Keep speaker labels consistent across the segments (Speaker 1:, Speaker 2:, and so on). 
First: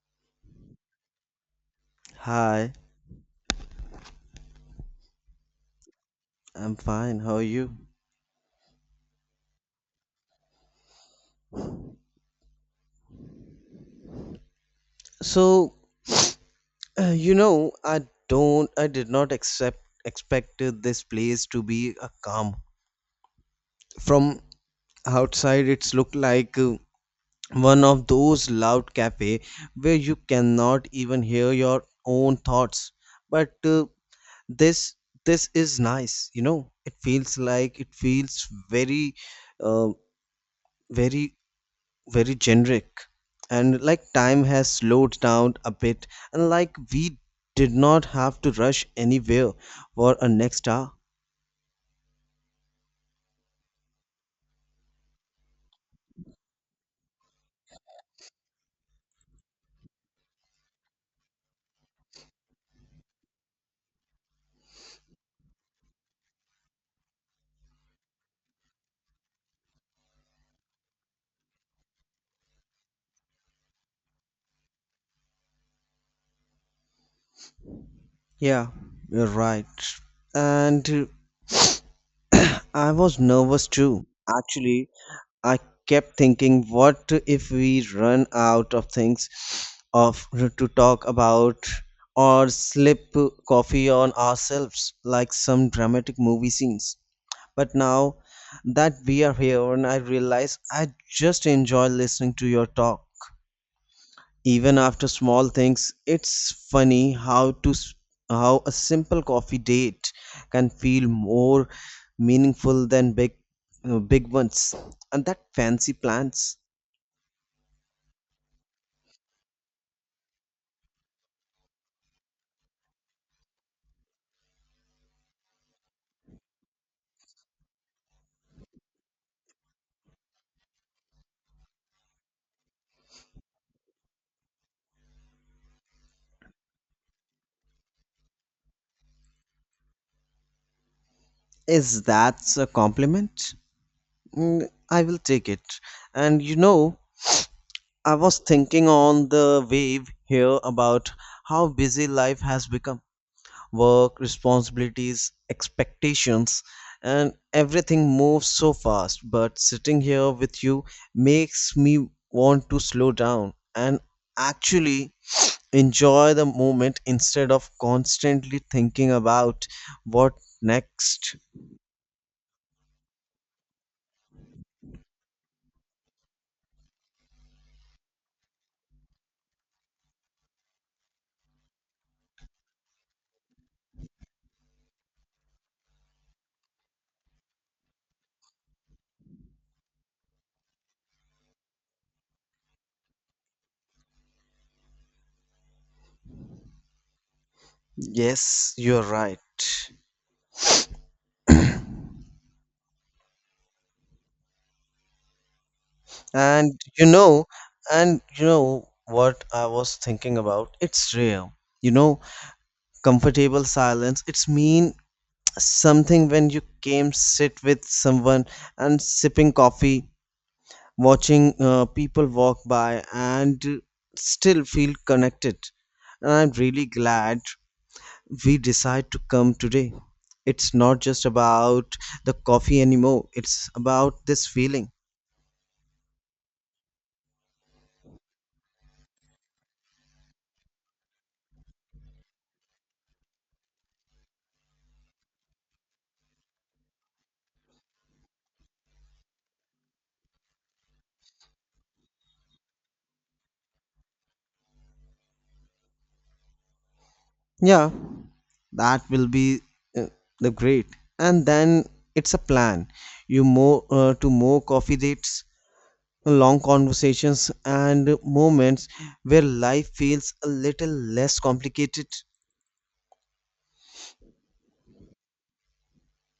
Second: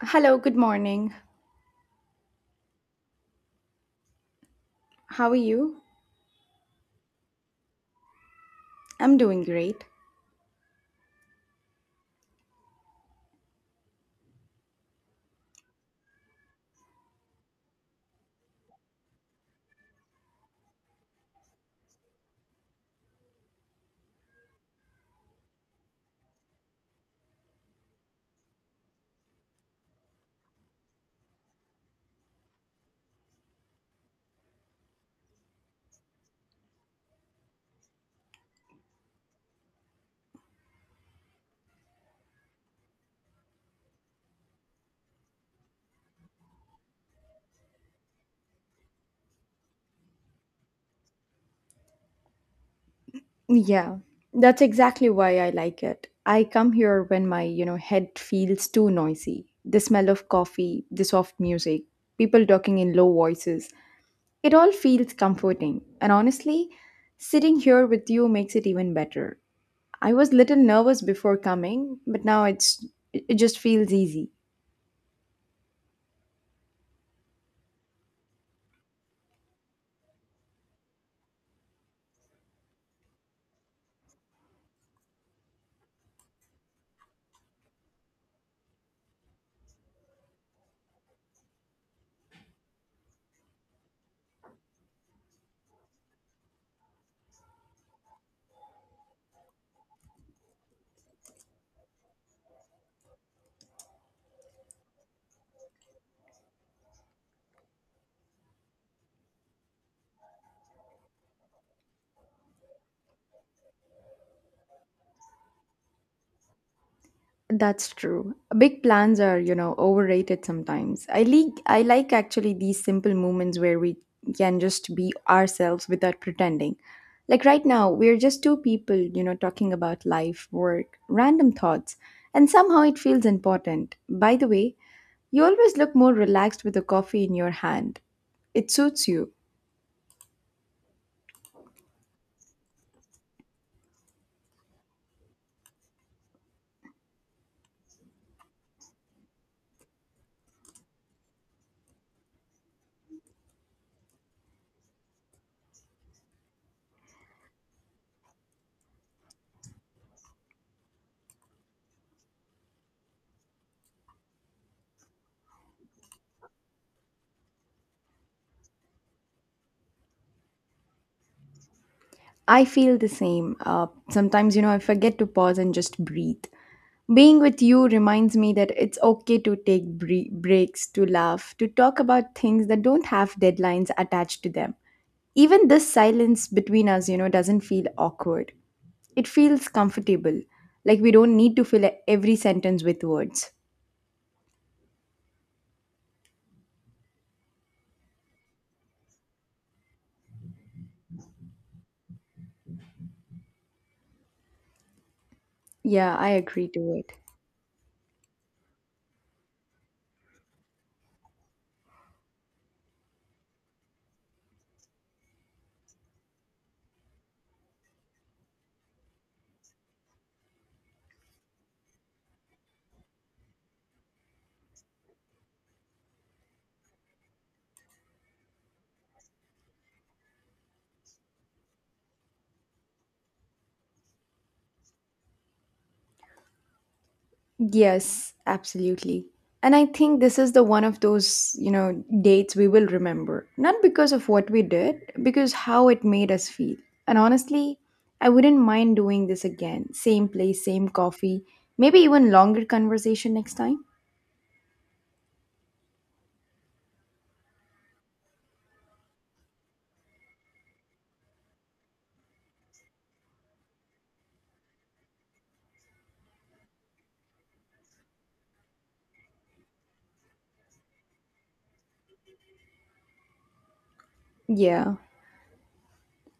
Speaker 1: Hello, good morning.
Speaker 2: Hi,
Speaker 1: How are you?
Speaker 2: I'm fine. How are you?
Speaker 1: I'm doing great.
Speaker 2: So, I don't, I did not accept expected this place to be a calm. From outside, it's looked like one of those loud cafe where you cannot even hear your own thoughts. But this, this is nice. You know, it feels like it feels uh, very very generic, and like time has slowed down a bit, and like we did not have to rush anywhere for a next hour.
Speaker 1: Yeah, that's exactly why I like it. I come here when my, head feels too noisy. The smell of coffee, the soft music, people talking in low voices. It all feels comforting. And honestly, sitting here with you makes it even better. I was little nervous before coming, but now it just feels easy.
Speaker 2: Yeah, you're right. And I was nervous too. Actually, I kept thinking, what if we run out of things of to talk about, or slip coffee on ourselves like some dramatic movie scenes? But now that we are here, and I realize I just enjoy listening to your talk. Even after small things, it's funny how a simple coffee date can feel more meaningful than big, big ones. And that fancy plans.
Speaker 1: That's true. Big plans are, overrated sometimes. I like actually these simple moments where we can just be ourselves without pretending. Like right now, we're just two people, talking about life, work, random thoughts, and somehow it feels important. By the way, you always look more relaxed with a coffee in your hand. It suits you.
Speaker 2: Is that a compliment? Mm, I will take it. And you know, I was thinking on the wave here about how busy life has become, work, responsibilities, expectations, and everything moves so fast. But sitting here with you makes me want to slow down and actually enjoy the moment instead of constantly thinking about what next.
Speaker 1: I feel the same. Sometimes, I forget to pause and just breathe. Being with you reminds me that it's okay to take breaks, to laugh, to talk about things that don't have deadlines attached to them. Even this silence between us, doesn't feel awkward. It feels comfortable, like we don't need to fill every sentence with words.
Speaker 2: Yes, you're right.
Speaker 1: Yeah, I agree
Speaker 2: And
Speaker 1: to
Speaker 2: you
Speaker 1: it.
Speaker 2: know, and you know what I was thinking about? It's rare. You know, comfortable silence. It's mean something when you came sit with someone and sipping coffee, watching, people walk by, and still feel connected. And I'm really glad we decide to come today. It's not just about the coffee anymore, it's about this feeling.
Speaker 1: Yes, absolutely. And I think this is the one of those, dates we will remember. Not because of what we did, because how it made us feel. And honestly, I wouldn't mind doing this again. Same place, same coffee, maybe even longer conversation next time.
Speaker 2: Yeah, that will be, uh, the great. And then it's a plan. You more, to more coffee dates, long conversations, and moments where life feels a little less complicated.
Speaker 1: Yeah.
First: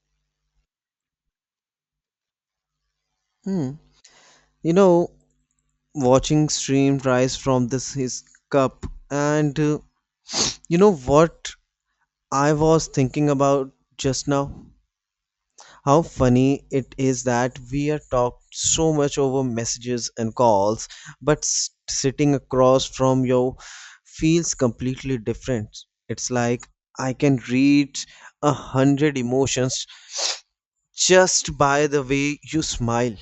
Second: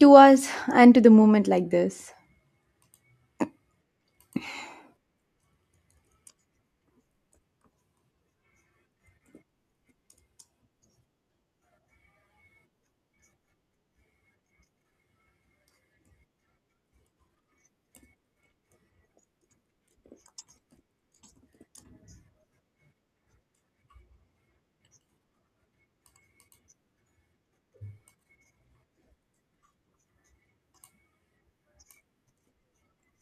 Speaker 1: To us and to the moment like this.
Speaker 2: Hmm. You know, watching stream rise from this his cup, and you know what I was thinking about just now? How funny it is that we are talked so much over messages and calls, but sitting across from you feels completely different. It's like I can read a hundred emotions just by the way you smile,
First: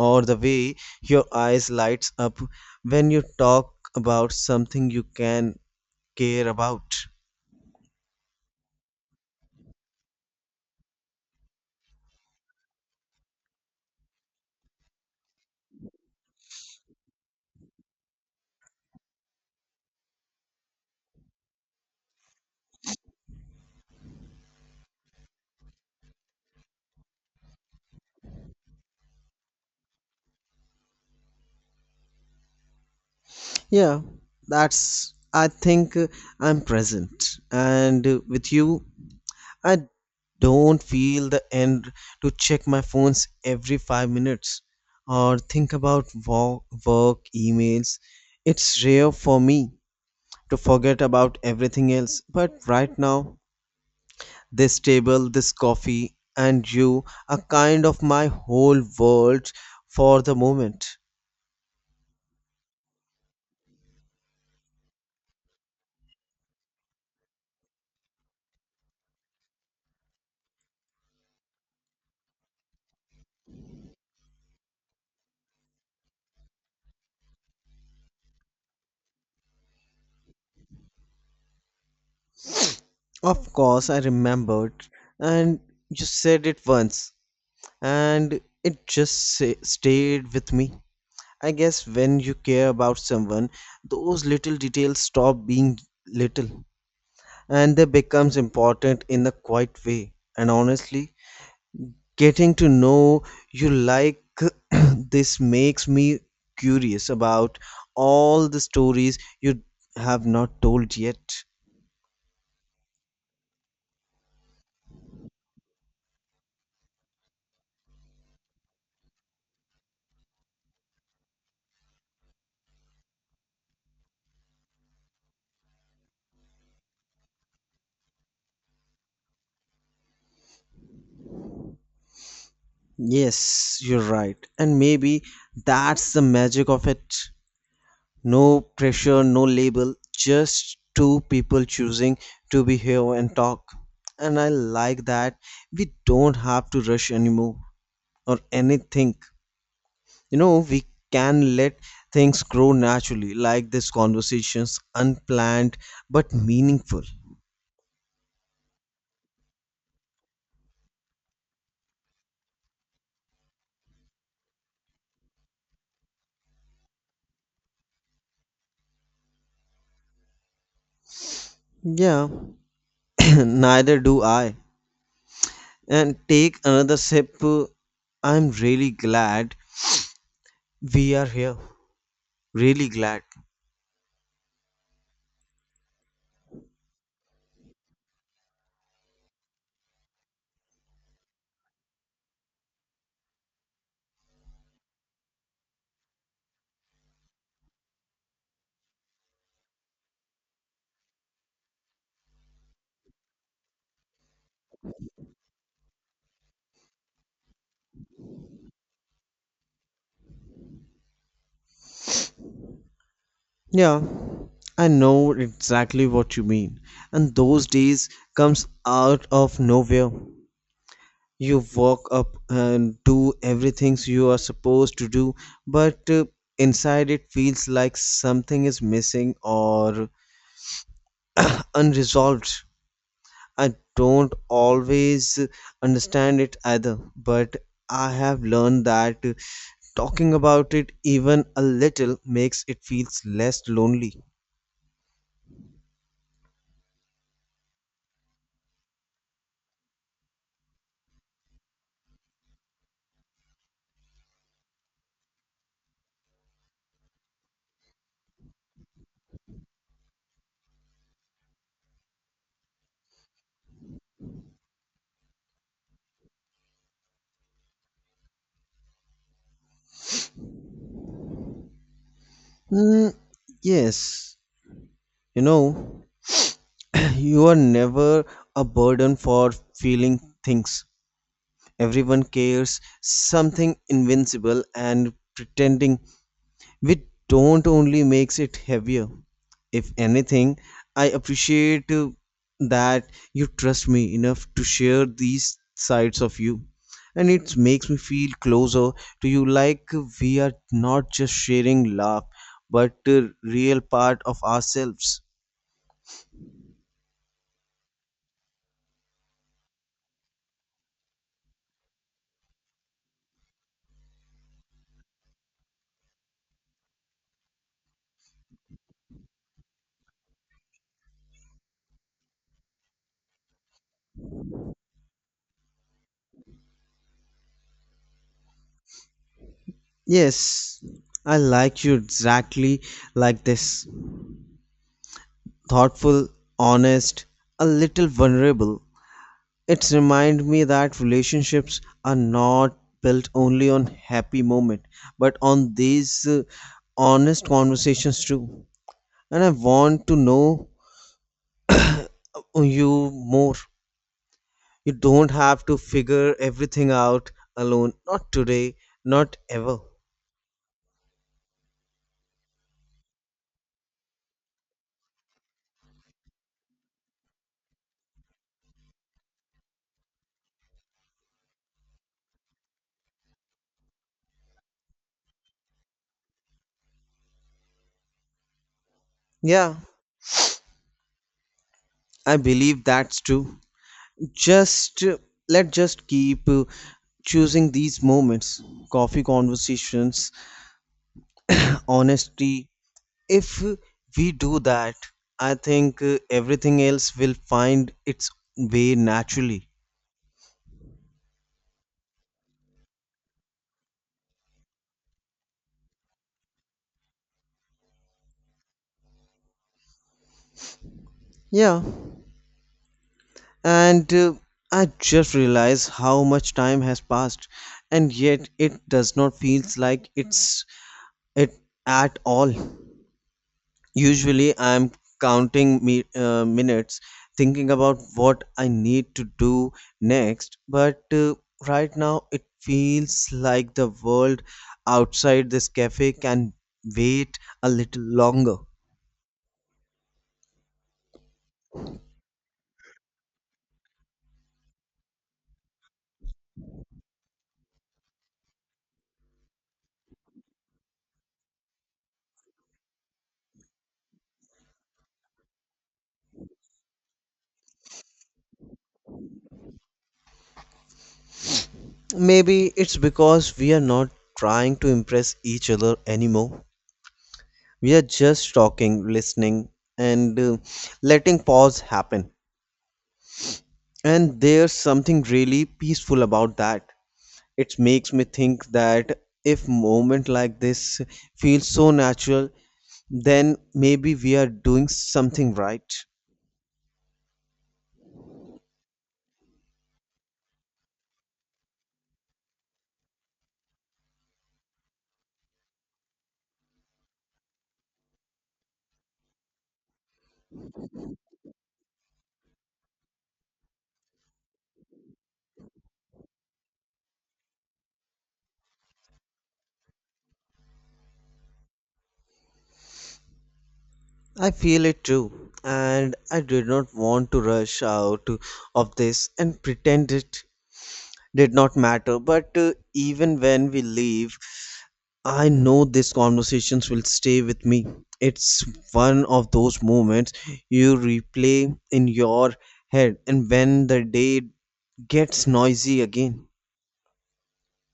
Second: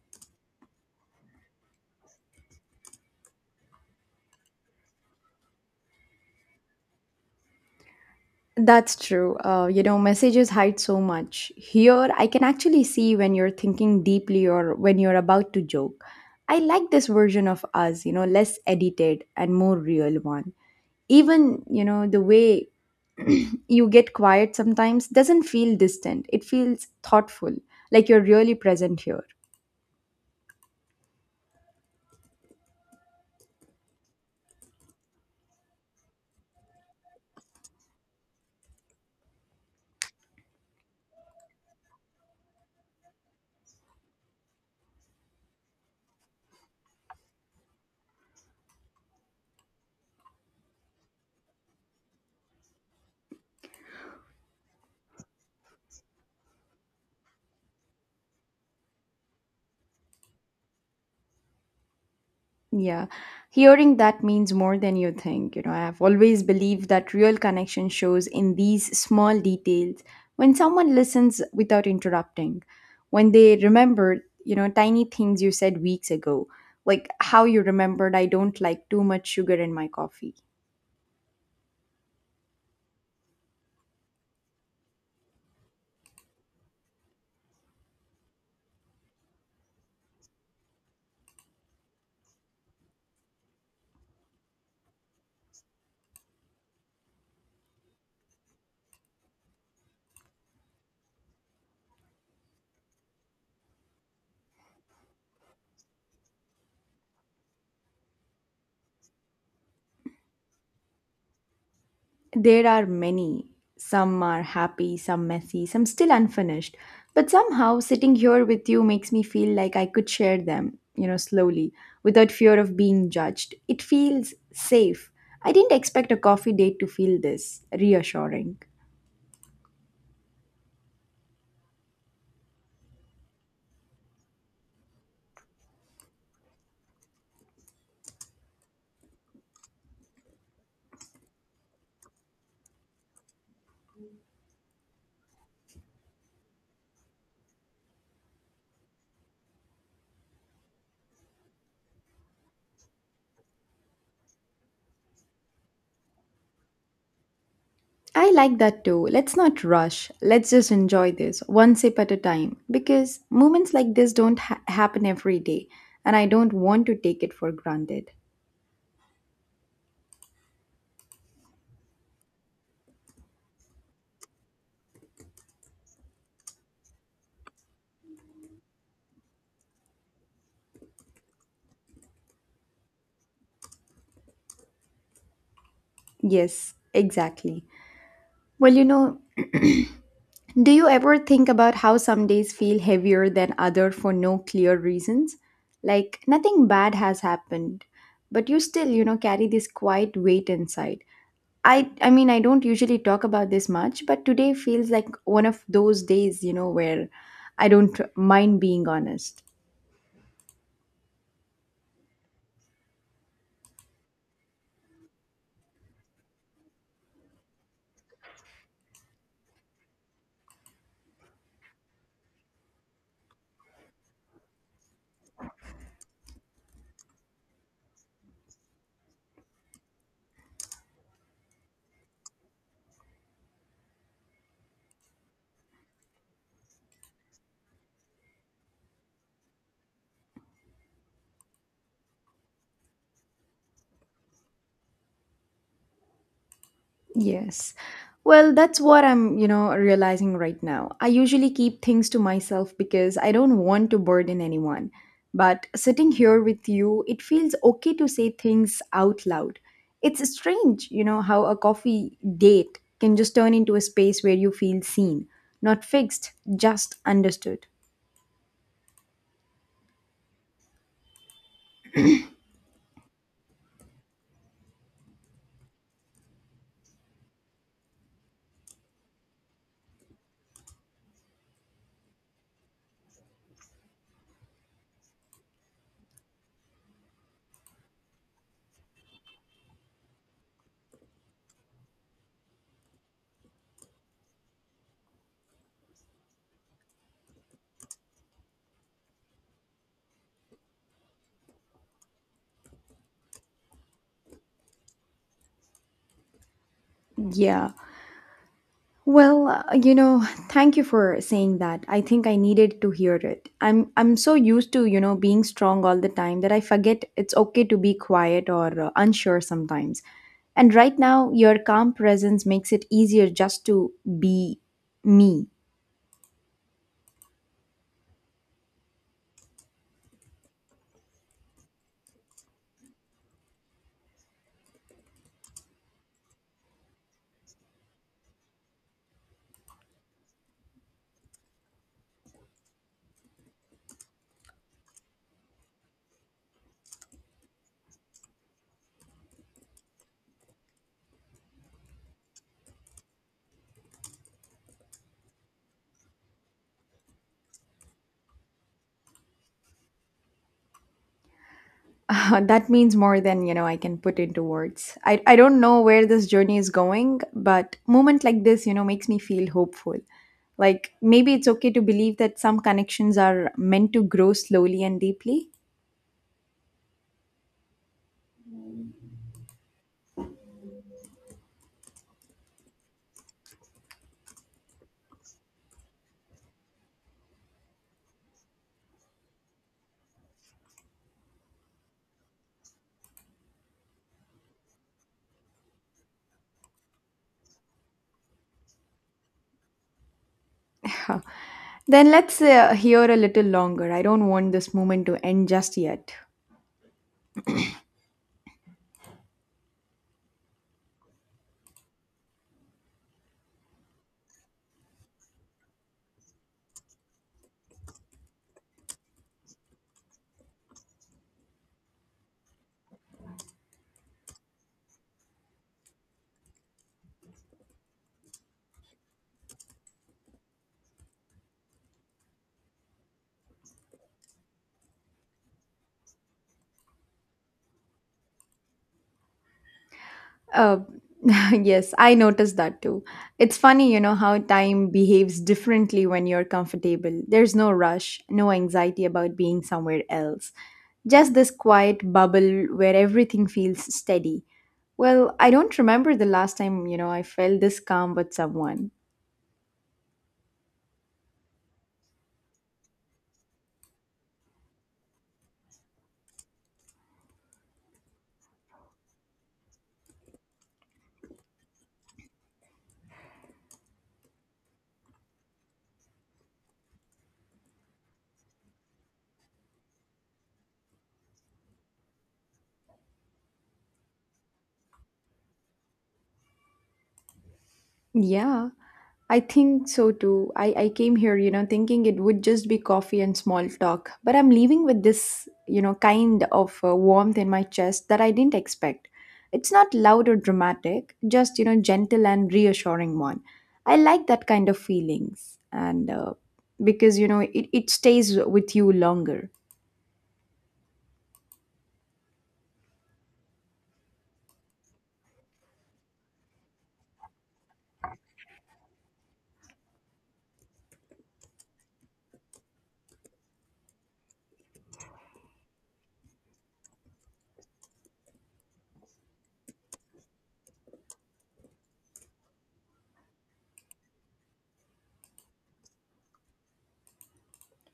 Speaker 2: or the way your eyes lights up when you talk about something you can care about.
Speaker 1: That's true. You know, messages hide so much. Here, I can actually see when you're thinking deeply or when you're about to joke. I like this version of us, less edited and more real one. Even, the way you get quiet sometimes doesn't feel distant, it feels thoughtful, like you're really present here.
Speaker 2: Yeah, that's I think, I'm present, and with you I don't feel the end to check my phones every 5 minutes, or think about work emails. It's rare for me to forget about everything else but right now. This table, this coffee, and you are kind of my whole world for the moment.
Speaker 1: Yeah, hearing that means more than you think. You know, I have always believed that real connection shows in these small details. When someone listens without interrupting, when they remember, tiny things you said weeks ago, like how you remembered I don't like too much sugar in my coffee.
Speaker 2: Of course, I remembered, and you said it once, and it just stayed with me. I guess when you care about someone, those little details stop being little, and they becomes important in a quiet way. And honestly, getting to know you like this makes me curious about all the stories you have not told yet.
Speaker 1: There are many. Some are happy, some messy, some still unfinished. But somehow, sitting here with you makes me feel like I could share them, slowly, without fear of being judged. It feels safe. I didn't expect a coffee date to feel this reassuring.
Speaker 2: Yes, you're right. And maybe that's the magic of it. No pressure, no label, just two people choosing to be here and talk. And I like that we don't have to rush anymore or anything. You know, we can let things grow naturally, like these conversations, unplanned but meaningful.
Speaker 1: I like that too. Let's not rush. Let's just enjoy this one sip at a time because moments like this don't happen every day, and I don't want to take it for granted.
Speaker 2: Yeah, neither do I. And take another sip. I'm really glad we are here. Really glad.
Speaker 1: Yes, exactly. Well, you know, do you ever think about how some days feel heavier than other for no clear reasons? Like nothing bad has happened, but you still, carry this quiet weight inside. I mean, I don't usually talk about this much, but today feels like one of those days, where I don't mind being honest.
Speaker 2: Yeah, I know exactly what you mean. And those days comes out of nowhere. You walk up and do everything you are supposed to do, but inside it feels like something is missing or unresolved. I don't always understand it either, but I have learned that talking about it even a little makes it feels less lonely.
Speaker 1: Yes. Well, that's what I'm, realizing right now. I usually keep things to myself because I don't want to burden anyone. But sitting here with you, it feels okay to say things out loud. It's strange, how a coffee date can just turn into a space where you feel seen, not fixed, just understood.
Speaker 2: Mm, yes, you know, you are never a burden for feeling things. Everyone cares something invincible, and pretending we don't only makes it heavier. If anything, I appreciate that you trust me enough to share these sides of you. And it makes me feel closer to you, like we are not just sharing love but a real part of ourselves.
Speaker 1: Yeah. Well, you know, thank you for saying that. I think I needed to hear it. I'm so used to, being strong all the time that I forget it's okay to be quiet or unsure sometimes. And right now, your calm presence makes it easier just to be me.
Speaker 2: Yes, I like you exactly like this. Thoughtful, honest, a little vulnerable. It's remind me that relationships are not built only on happy moment, but on these, honest conversations too. And I want to know, you more. You don't have to figure everything out alone. Not today, not ever.
Speaker 1: That means more than you know I can put into words. I don't know where this journey is going, but moment like this, makes me feel hopeful. Like maybe it's okay to believe that some connections are meant to grow slowly and deeply.
Speaker 2: Yeah, I believe that's true. Just let just keep choosing these moments, coffee conversations, honesty. If we do that, I think, everything else will find its way naturally.
Speaker 1: Huh. Then let's hear a little longer. I don't want this moment to end just yet.
Speaker 2: Yeah, and I just realized how much time has passed, and yet it does not feels like it at all. Usually, I'm counting minutes, thinking about what I need to do next, but right now it feels like the world outside this cafe can wait a little longer.
Speaker 1: Uh, yes, I noticed that too. It's funny, how time behaves differently when you're comfortable. There's no rush, no anxiety about being somewhere else. Just this quiet bubble where everything feels steady. Well, I don't remember the last time, I felt this calm with someone.
Speaker 2: Maybe it's because we are not trying to impress each other anymore. We are just talking, listening, and letting pause happen. And there's something really peaceful about that. It makes me think that if moment like this feels so natural, then maybe we are doing something right.
Speaker 1: Yeah. I think so too. I came here, thinking it would just be coffee and small talk. But I'm leaving with this, kind of warmth in my chest that I didn't expect. It's not loud or dramatic, just, gentle and reassuring one. I like that kind of feelings. And because, you know, it stays with you longer.
Speaker 2: I feel it too, and I did not want to rush out of this and pretend it did not matter. But even when we leave, I know these conversations will stay with me. It's one of those moments you replay in your head, and when the day gets noisy again.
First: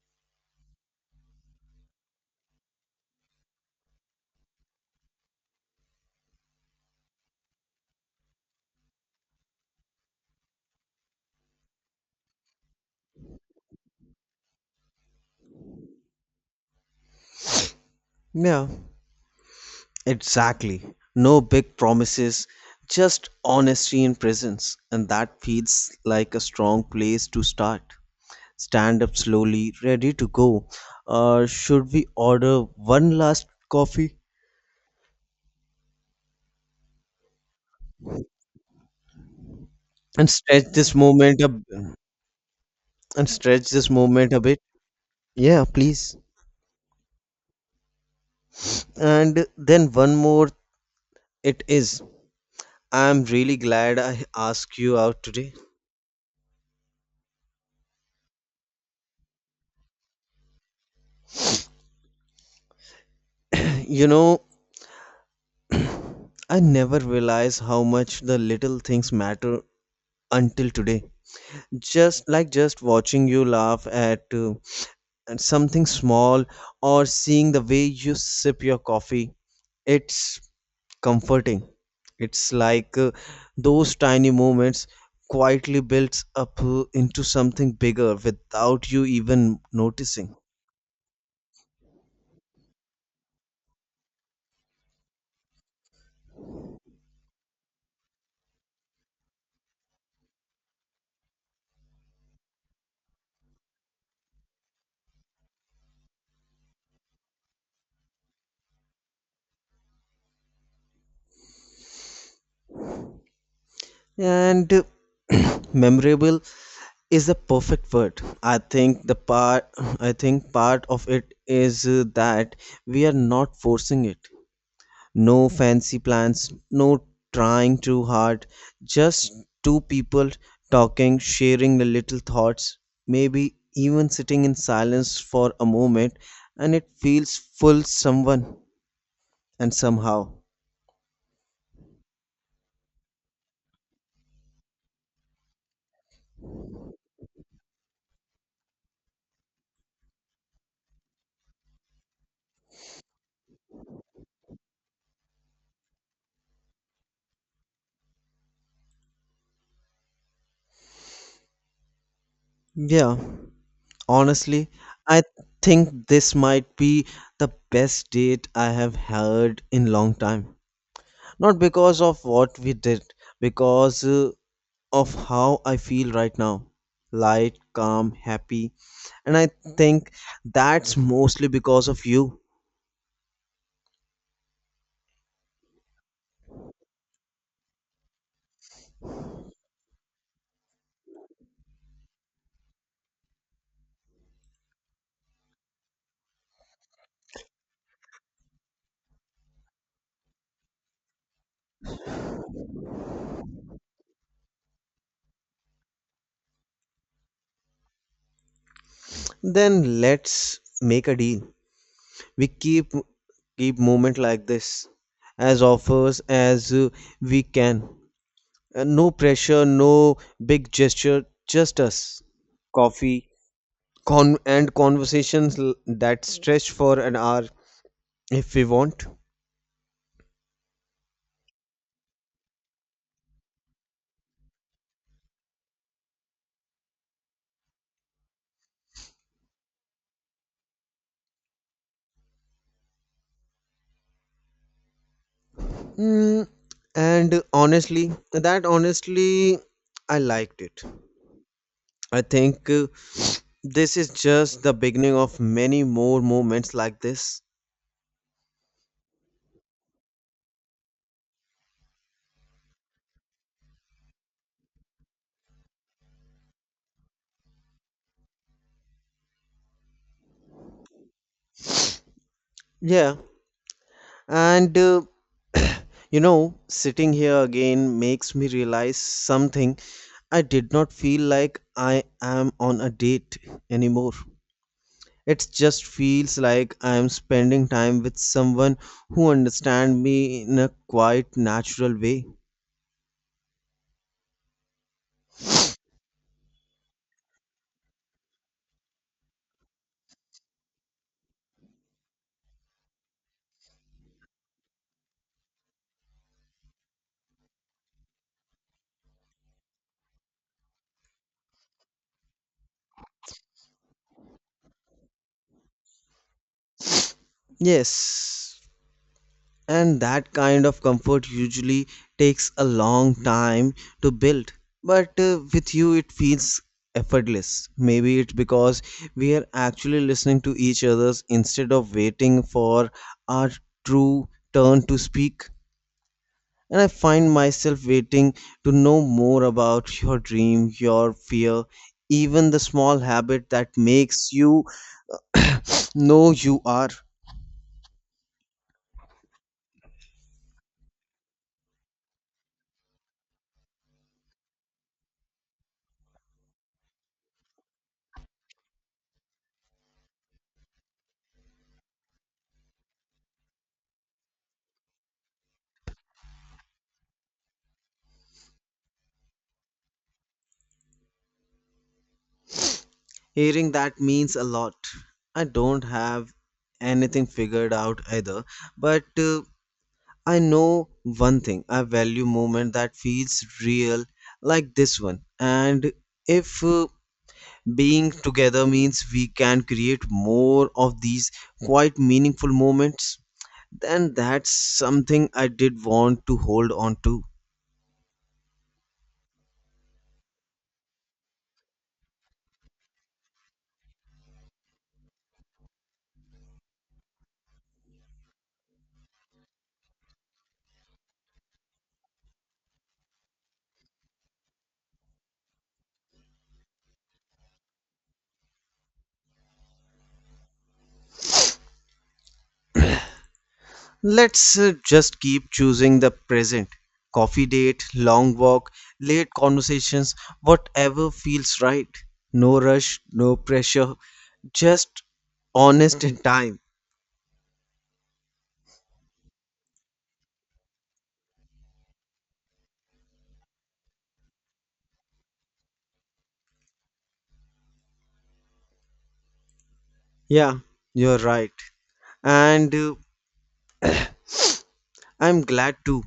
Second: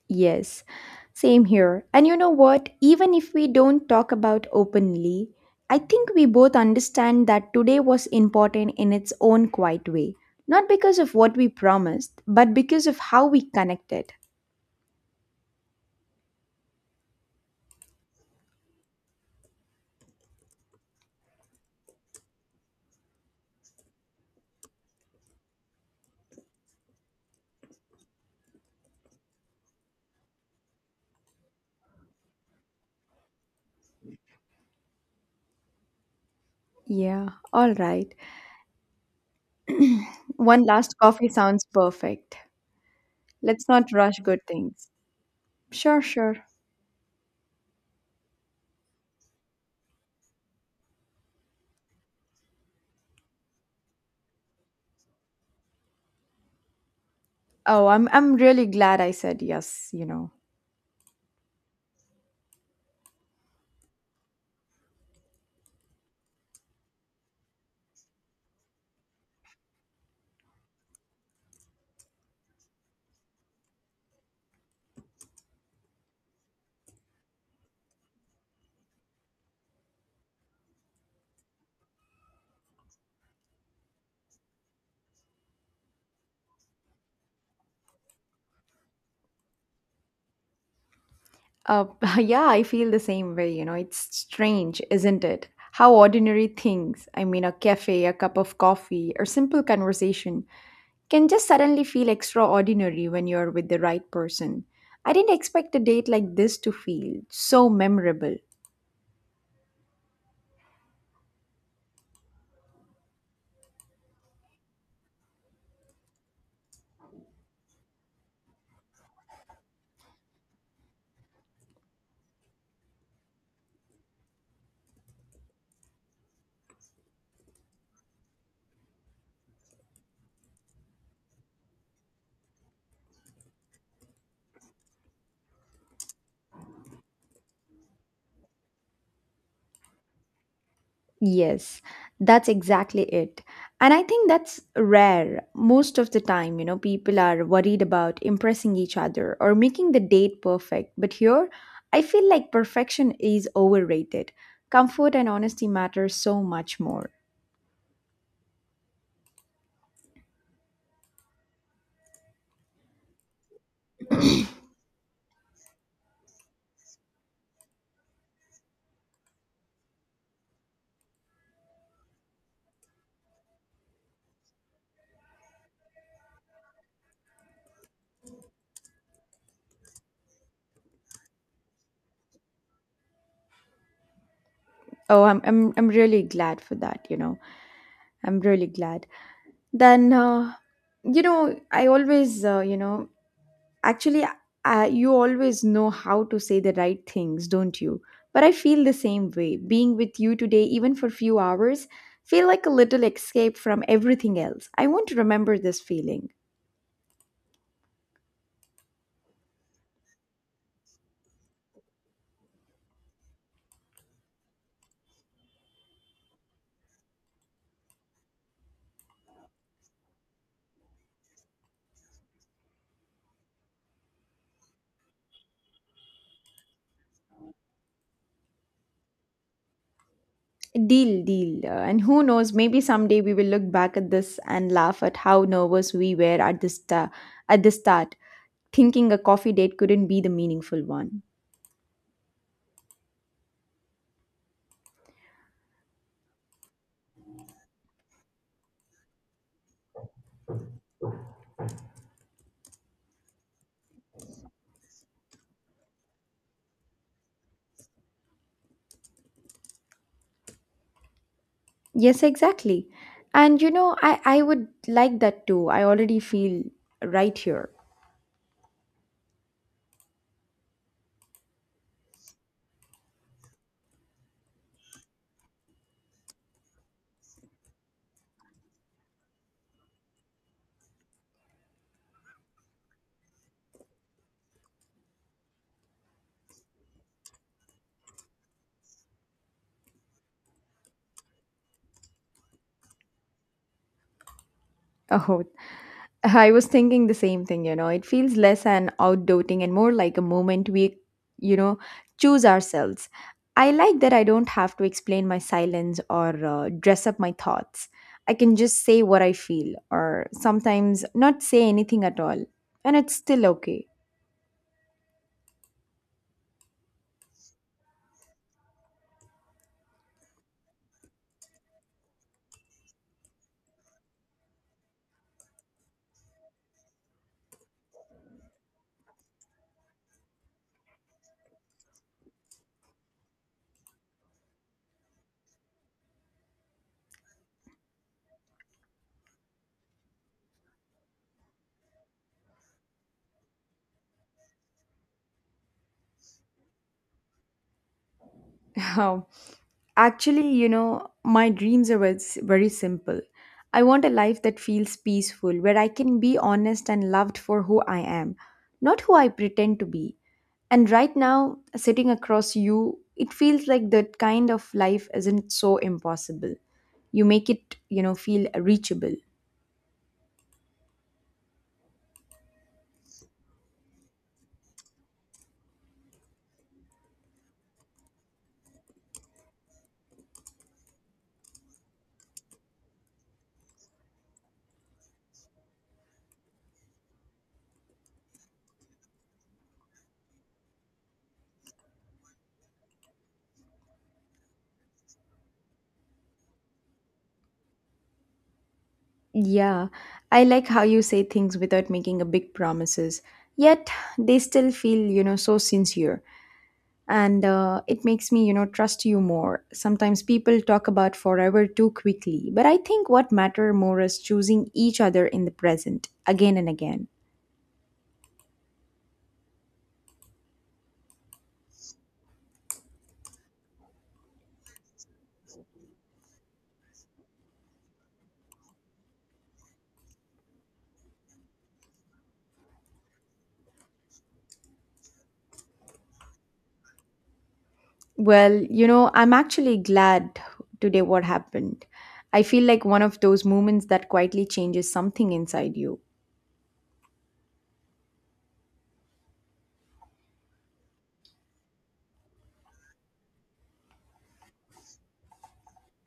Speaker 1: Yes, same here. And you know what? Even if we don't talk about openly, I think we both understand that today was important in its own quiet way. Not because of what we promised, but because of how we connected.
Speaker 2: Yeah, exactly. No big promises, just honesty and presence, and that feels like a strong place to start. Stand up slowly, ready to go. Should we order one last coffee
Speaker 1: Yeah, all right.
Speaker 2: and
Speaker 1: One
Speaker 2: stretch this
Speaker 1: last coffee
Speaker 2: moment a
Speaker 1: sounds perfect. Let's not rush good
Speaker 2: bit?
Speaker 1: things.
Speaker 2: Yeah,
Speaker 1: Sure,
Speaker 2: please.
Speaker 1: sure.
Speaker 2: And then one more it is. I'm really glad I asked you out today.
Speaker 1: Oh, I'm really glad I said yes, you know.
Speaker 2: You know, I never realized how much the little things matter until today. Just watching you laugh at, at something small, or seeing the way you sip your coffee. It's comforting. It's like, those tiny moments quietly builds up, into something bigger without you even noticing.
Speaker 1: Uh, yeah, I feel the same way. You know, it's strange, isn't it? How ordinary things, I mean, a cafe, a cup of coffee, or simple conversation, can just suddenly feel extraordinary when you're with the right person. I didn't expect a date like this to feel so memorable.
Speaker 2: And memorable is the perfect word. I think part of it is that we are not forcing it. No fancy plans, no trying too hard. Just two people talking, sharing the little thoughts, maybe even sitting in silence for a moment, and it feels full someone and somehow.
Speaker 1: Yes, that's exactly it. And I think that's rare. Most of the time, people are worried about impressing each other or making the date perfect. But here, I feel like perfection is overrated. Comfort and honesty matter so much more.
Speaker 2: Yeah, honestly, I think this might be the best date I have had in long time. Not because of what we did, because of how I feel right now. Light, calm, happy. And I think that's mostly because of you.
Speaker 1: Oh, I'm really glad for that, you know. I'm really glad. Then you know, I always you know, Actually, You always know how to say the right things, don't you? But I feel the same way. Being with you today, even for few hours, feel like a little escape from everything else. I want to remember this feeling.
Speaker 2: Then let's make a deal. We keep moment like this as offers as we can. No pressure, no big gesture, just us. Coffee and conversations that stretch for an hour if we want.
Speaker 1: Deal, deal. And who knows, maybe someday we will look back at this and laugh at how nervous we were at at the start, thinking a coffee date couldn't be the meaningful one.
Speaker 2: Mm, and honestly, that Honestly, I liked it. I think, this is just the beginning of many more moments like this.
Speaker 1: Yes, exactly. And you know, I would like that too. I already feel right here.
Speaker 2: Yeah, and you know, sitting here again makes me realize something. I did not feel like I am on a date anymore. It just feels like I am spending time with someone who understands me in a quite natural way.
Speaker 1: Oh, I was thinking the same thing, you know. It feels less an outdoting and more like a moment we, you know, choose ourselves. I like that I don't have to explain my silence or dress up my thoughts. I can just say what I feel or sometimes not say anything at all. And it's still okay.
Speaker 2: Yes, and that kind of comfort usually takes a long time to build, but with you it feels effortless. Maybe it's because we are actually listening to each other's instead of waiting for our true turn to speak. And I find myself waiting to know more about your dream, your fear, even the small habit that makes you know you are.
Speaker 1: Actually, you know, my dreams are very simple. I want a life that feels peaceful, where I can be honest and loved for who I am, not who I pretend to be. And right now, sitting across you, it feels like that kind of life isn't so impossible. You make it, feel reachable.
Speaker 2: Hearing that means a lot. I don't have anything figured out either, but I know one thing. I value movement that feels real, like this one. And if being together means we can create more of these quite meaningful moments, then that's something I did want to hold on to.
Speaker 1: Yeah, I like how you say things without making a big promises, yet they still feel, so sincere. And it makes me, you know, trust you more. Sometimes people talk about forever too quickly, but I think what matter more is choosing each other in the present again and again.
Speaker 2: Let's just keep choosing the present. Coffee date, long walk, late conversations, whatever feels right. No rush, no pressure, just honest in time.
Speaker 1: Well, you know, I'm actually glad today what happened. I feel like one of those moments that quietly changes something inside you.
Speaker 2: Yeah, you're right. And I'm glad too.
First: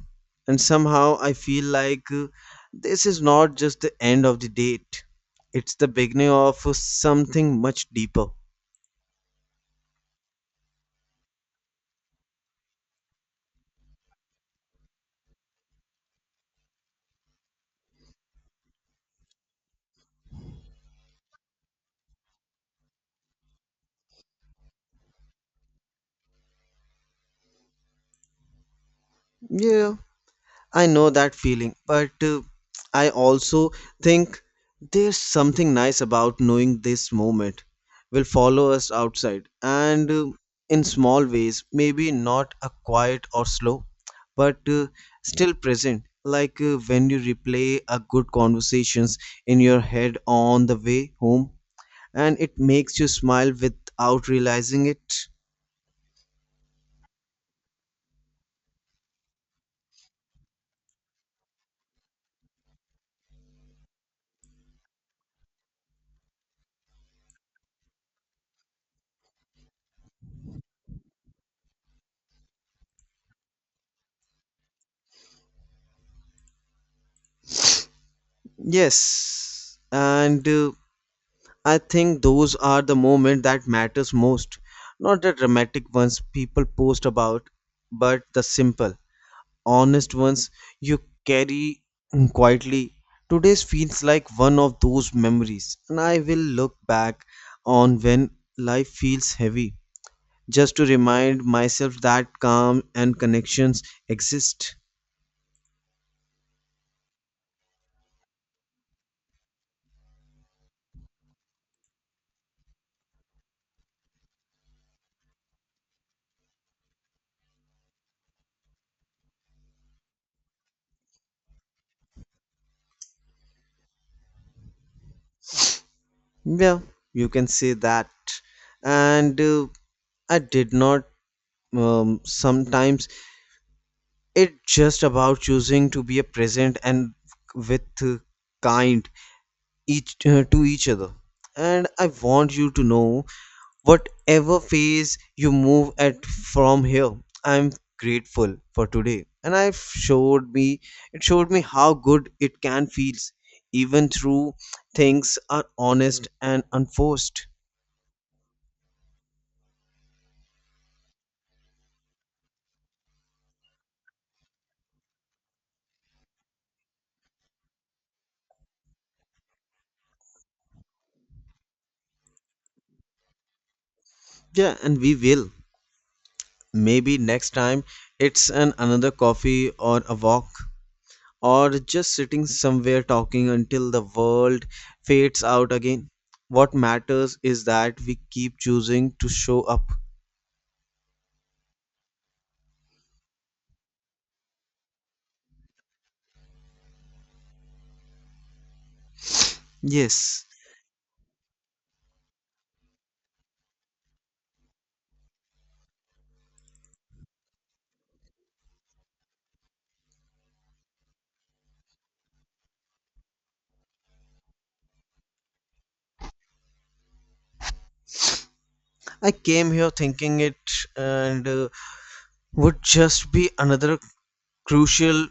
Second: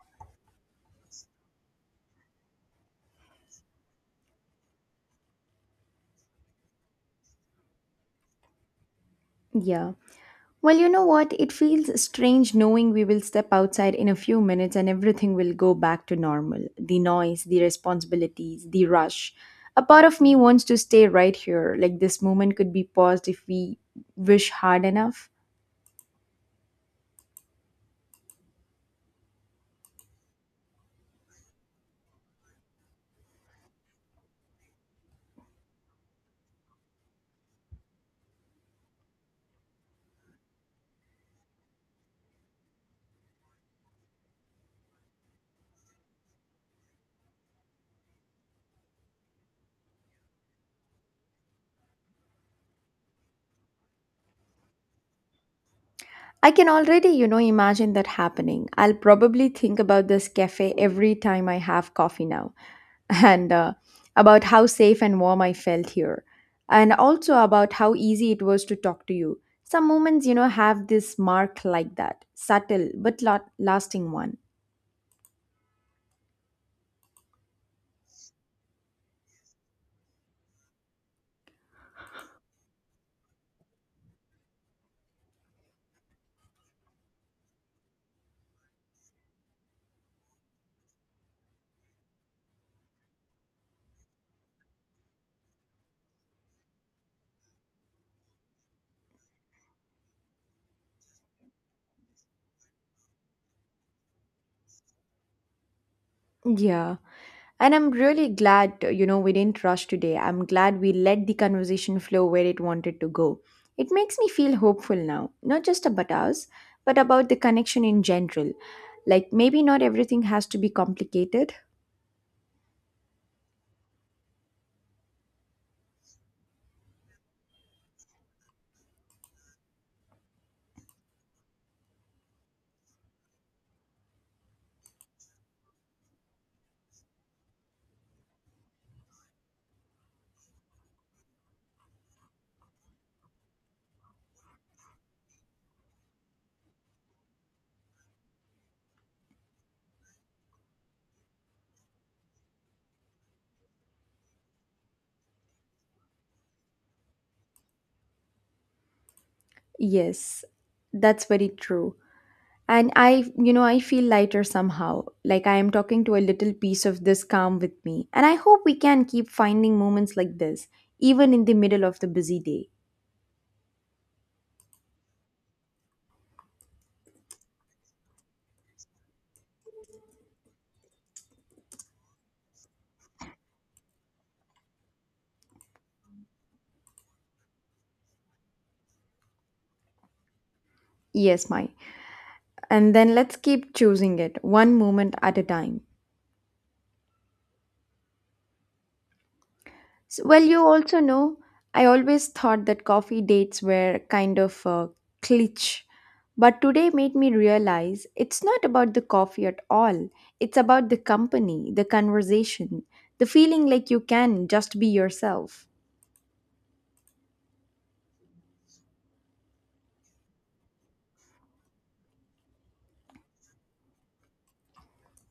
Speaker 2: And somehow I feel like, this is not just the end of the date, it's the beginning of something much deeper.
Speaker 1: Yeah. Well, you know what? It feels strange knowing we will step outside in a few minutes and everything will go back to normal. The noise, the responsibilities, the rush. A part of me wants to stay right here, like this moment could be paused if we wish hard enough.
Speaker 2: Yeah. I know that feeling, but I also think there's something nice about knowing this moment will follow us outside, and in small ways, maybe not a quiet or slow, but still present. Like when you replay a good conversations in your head on the way home, and it makes you smile without realizing it.
Speaker 1: I can already, imagine that happening. I'll probably think about this cafe every time I have coffee now. And about how safe and warm I felt here, and also about how easy it was to talk to you. Some moments, have this mark like that, subtle but lot lasting one.
Speaker 2: Yes, and I think those are the moments that matters most, not the dramatic ones people post about, but the simple, honest ones you carry quietly. Today's feels like one of those memories, and I will look back on when life feels heavy, just to remind myself that calm and connections exist.
Speaker 1: Yeah. And I'm really glad, you know, we didn't rush today. I'm glad we let the conversation flow where it wanted to go. It makes me feel hopeful now, not just about us, but about the connection in general. Like, maybe not everything has to be complicated.
Speaker 2: Yeah, you can say that. And I did not, sometimes it's just about choosing to be a present and with, kind each to each other. And I want you to know, whatever phase you move at from here, I'm grateful for today. And I showed me It showed me how good it can feels, even through things are honest and unforced.
Speaker 1: Yes, that's very true. And I feel lighter somehow, like I am talking to a little piece of this calm with me. And I hope we can keep finding moments like this, even in the middle of the busy day.
Speaker 2: Yeah, and we will. Maybe next time it's an another coffee or a walk, or just sitting somewhere talking until the world fades out again. What matters is that we keep choosing to show up.
Speaker 1: Yes, my. And then let's keep choosing it, one moment at a time. So, well,
Speaker 2: Yes,
Speaker 1: you also know, I always thought that coffee dates were kind of a glitch, but today made me realize it's not about the coffee at all. It's about the company, the conversation, the feeling like you can just be yourself.
Speaker 2: I came here thinking it and would just be another crucial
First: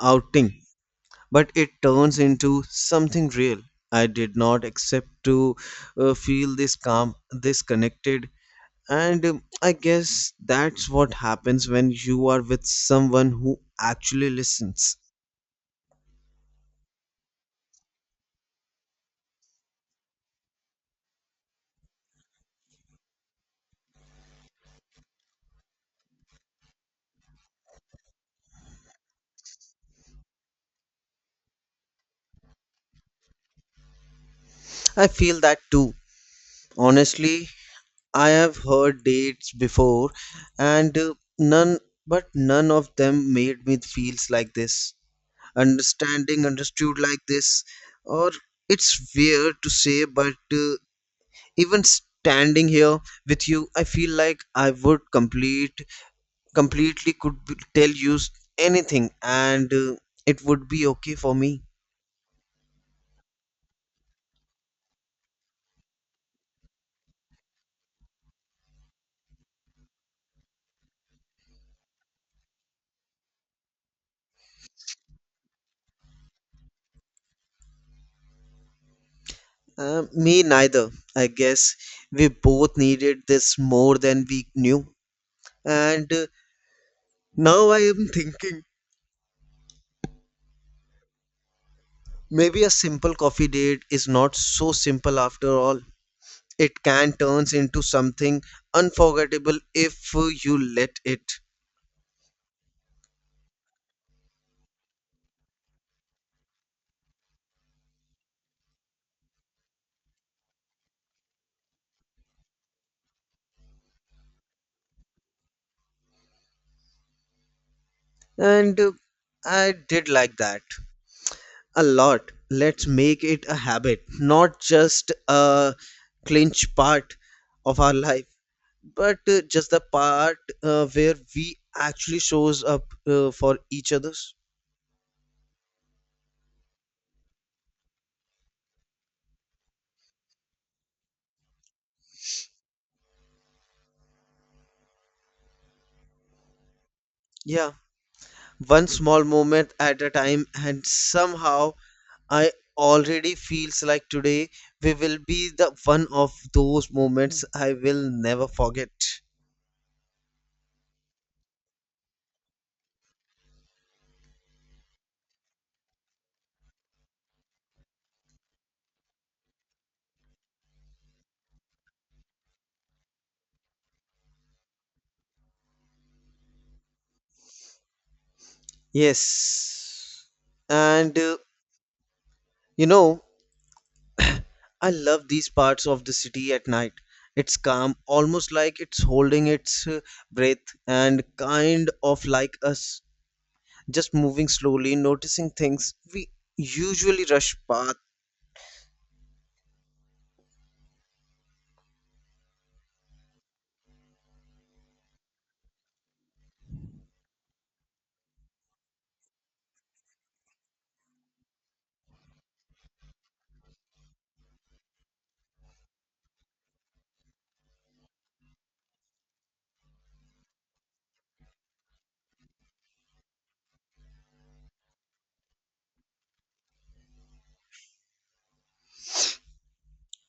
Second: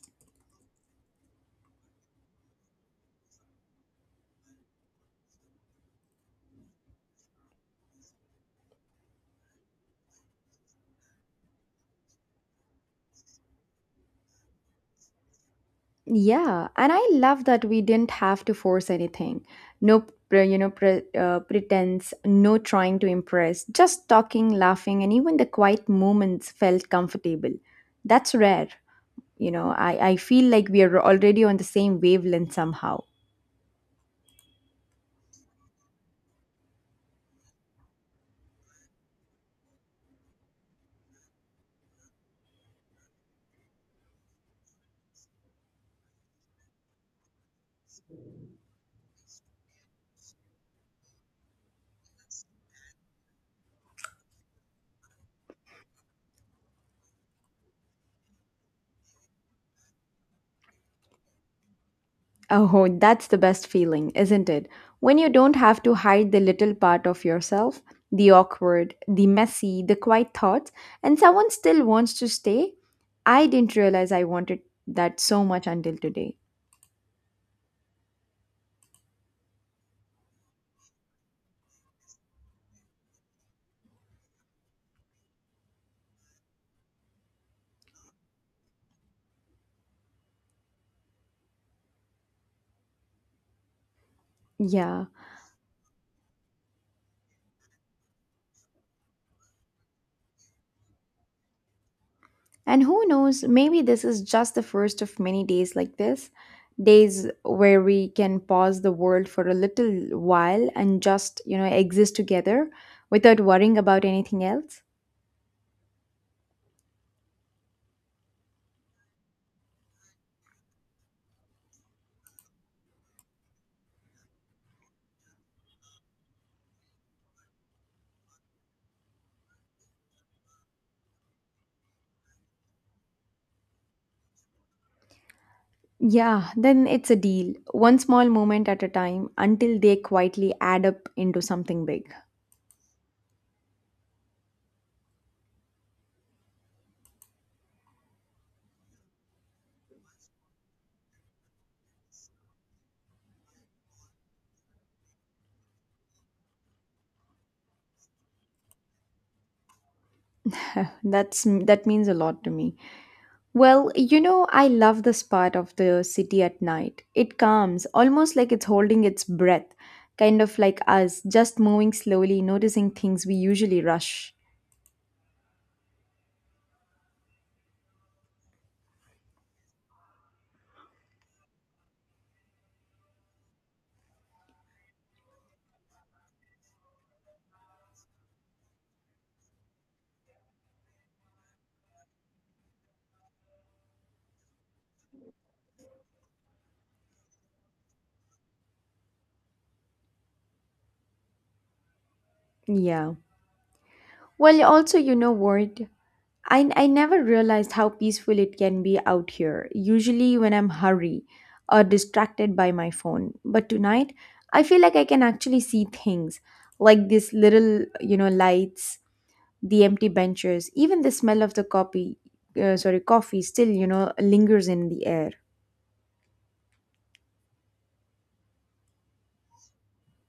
Speaker 2: outing, but it turns into something real. I did not expect to, feel this calm, this connected, and I guess that's what happens when you are with someone who actually listens.
Speaker 1: Yeah, and I love that we didn't have to force anything. No, pretense, no trying to impress, just talking, laughing, and even the quiet moments felt comfortable. That's rare. You know, I feel like we are already on the same wavelength somehow.
Speaker 2: I feel that too. Honestly, I have heard dates before, and none of them made me feels like this. Understanding understood like this, or it's weird to say, but even standing here with you I feel like I would complete completely could be- tell you anything, and it would be okay for me.
Speaker 1: Oh, that's the best feeling, isn't it? When you don't have to hide the little part of yourself, the awkward, the messy, the quiet thoughts, and someone still wants to stay. I didn't realize I wanted that so much until today.
Speaker 2: Me neither. I guess we both needed this more than we knew. And now I am thinking, maybe a simple coffee date is not so
Speaker 1: Yeah.
Speaker 2: simple after all. It can turn into something unforgettable if, you let it.
Speaker 1: And who knows, maybe this is just the first of many days like this, days where we can pause the world for a little while and just, exist together without worrying about anything else.
Speaker 2: And I did like that a lot. Let's make it a habit, not just a clinch part of our life, but just the part, where we actually shows up, for each other's.
Speaker 1: Yeah, then it's a deal. One small moment at a time until they quietly add up into something big.
Speaker 2: Yeah, one small moment at a time, and somehow I already feels like today we will be the one of those moments I will never forget.
Speaker 1: That's that means a lot to me. Well, you know, I love this part of the city at night. It calms, almost like it's holding its breath, kind of like us, just moving slowly, noticing things we usually rush.
Speaker 2: Yes, and you know, I love these parts of the city at night. It's calm, almost like it's holding its, breath, and kind of like us, just moving slowly, noticing things we usually rush past.
Speaker 1: Yeah. Well, also, you know what? I never realized how peaceful it can be out here, usually when I'm hurry or distracted by my phone. But tonight, I feel like I can actually see things, like these little, lights, the empty benches, even the smell of the copy, sorry, coffee still, lingers in the air.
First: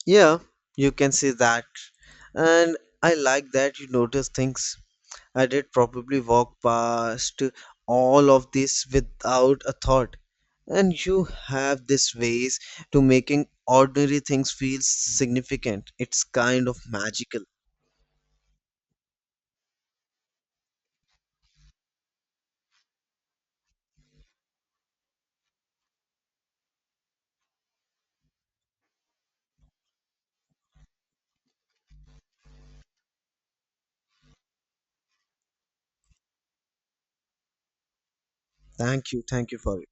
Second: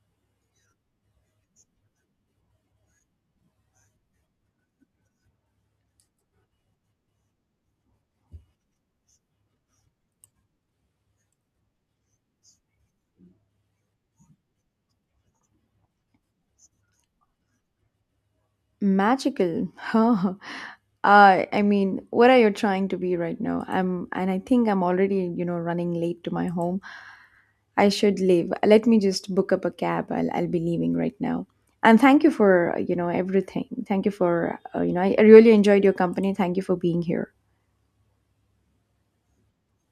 Speaker 2: Yeah, you can say that. And I like that you notice things. I did probably walk past all of this without a thought. And you have this ways to making ordinary things feel significant. It's kind of magical.
Speaker 1: Magical. Huh. I mean, what are you trying to be right now? I'm, and I think I'm already, running late to my home. I should leave. Let me just book up a cab. I'll be leaving right now. And thank you for, everything. Thank you for, I really enjoyed your company. Thank you for being here.
Speaker 2: Thank you. Thank you for it.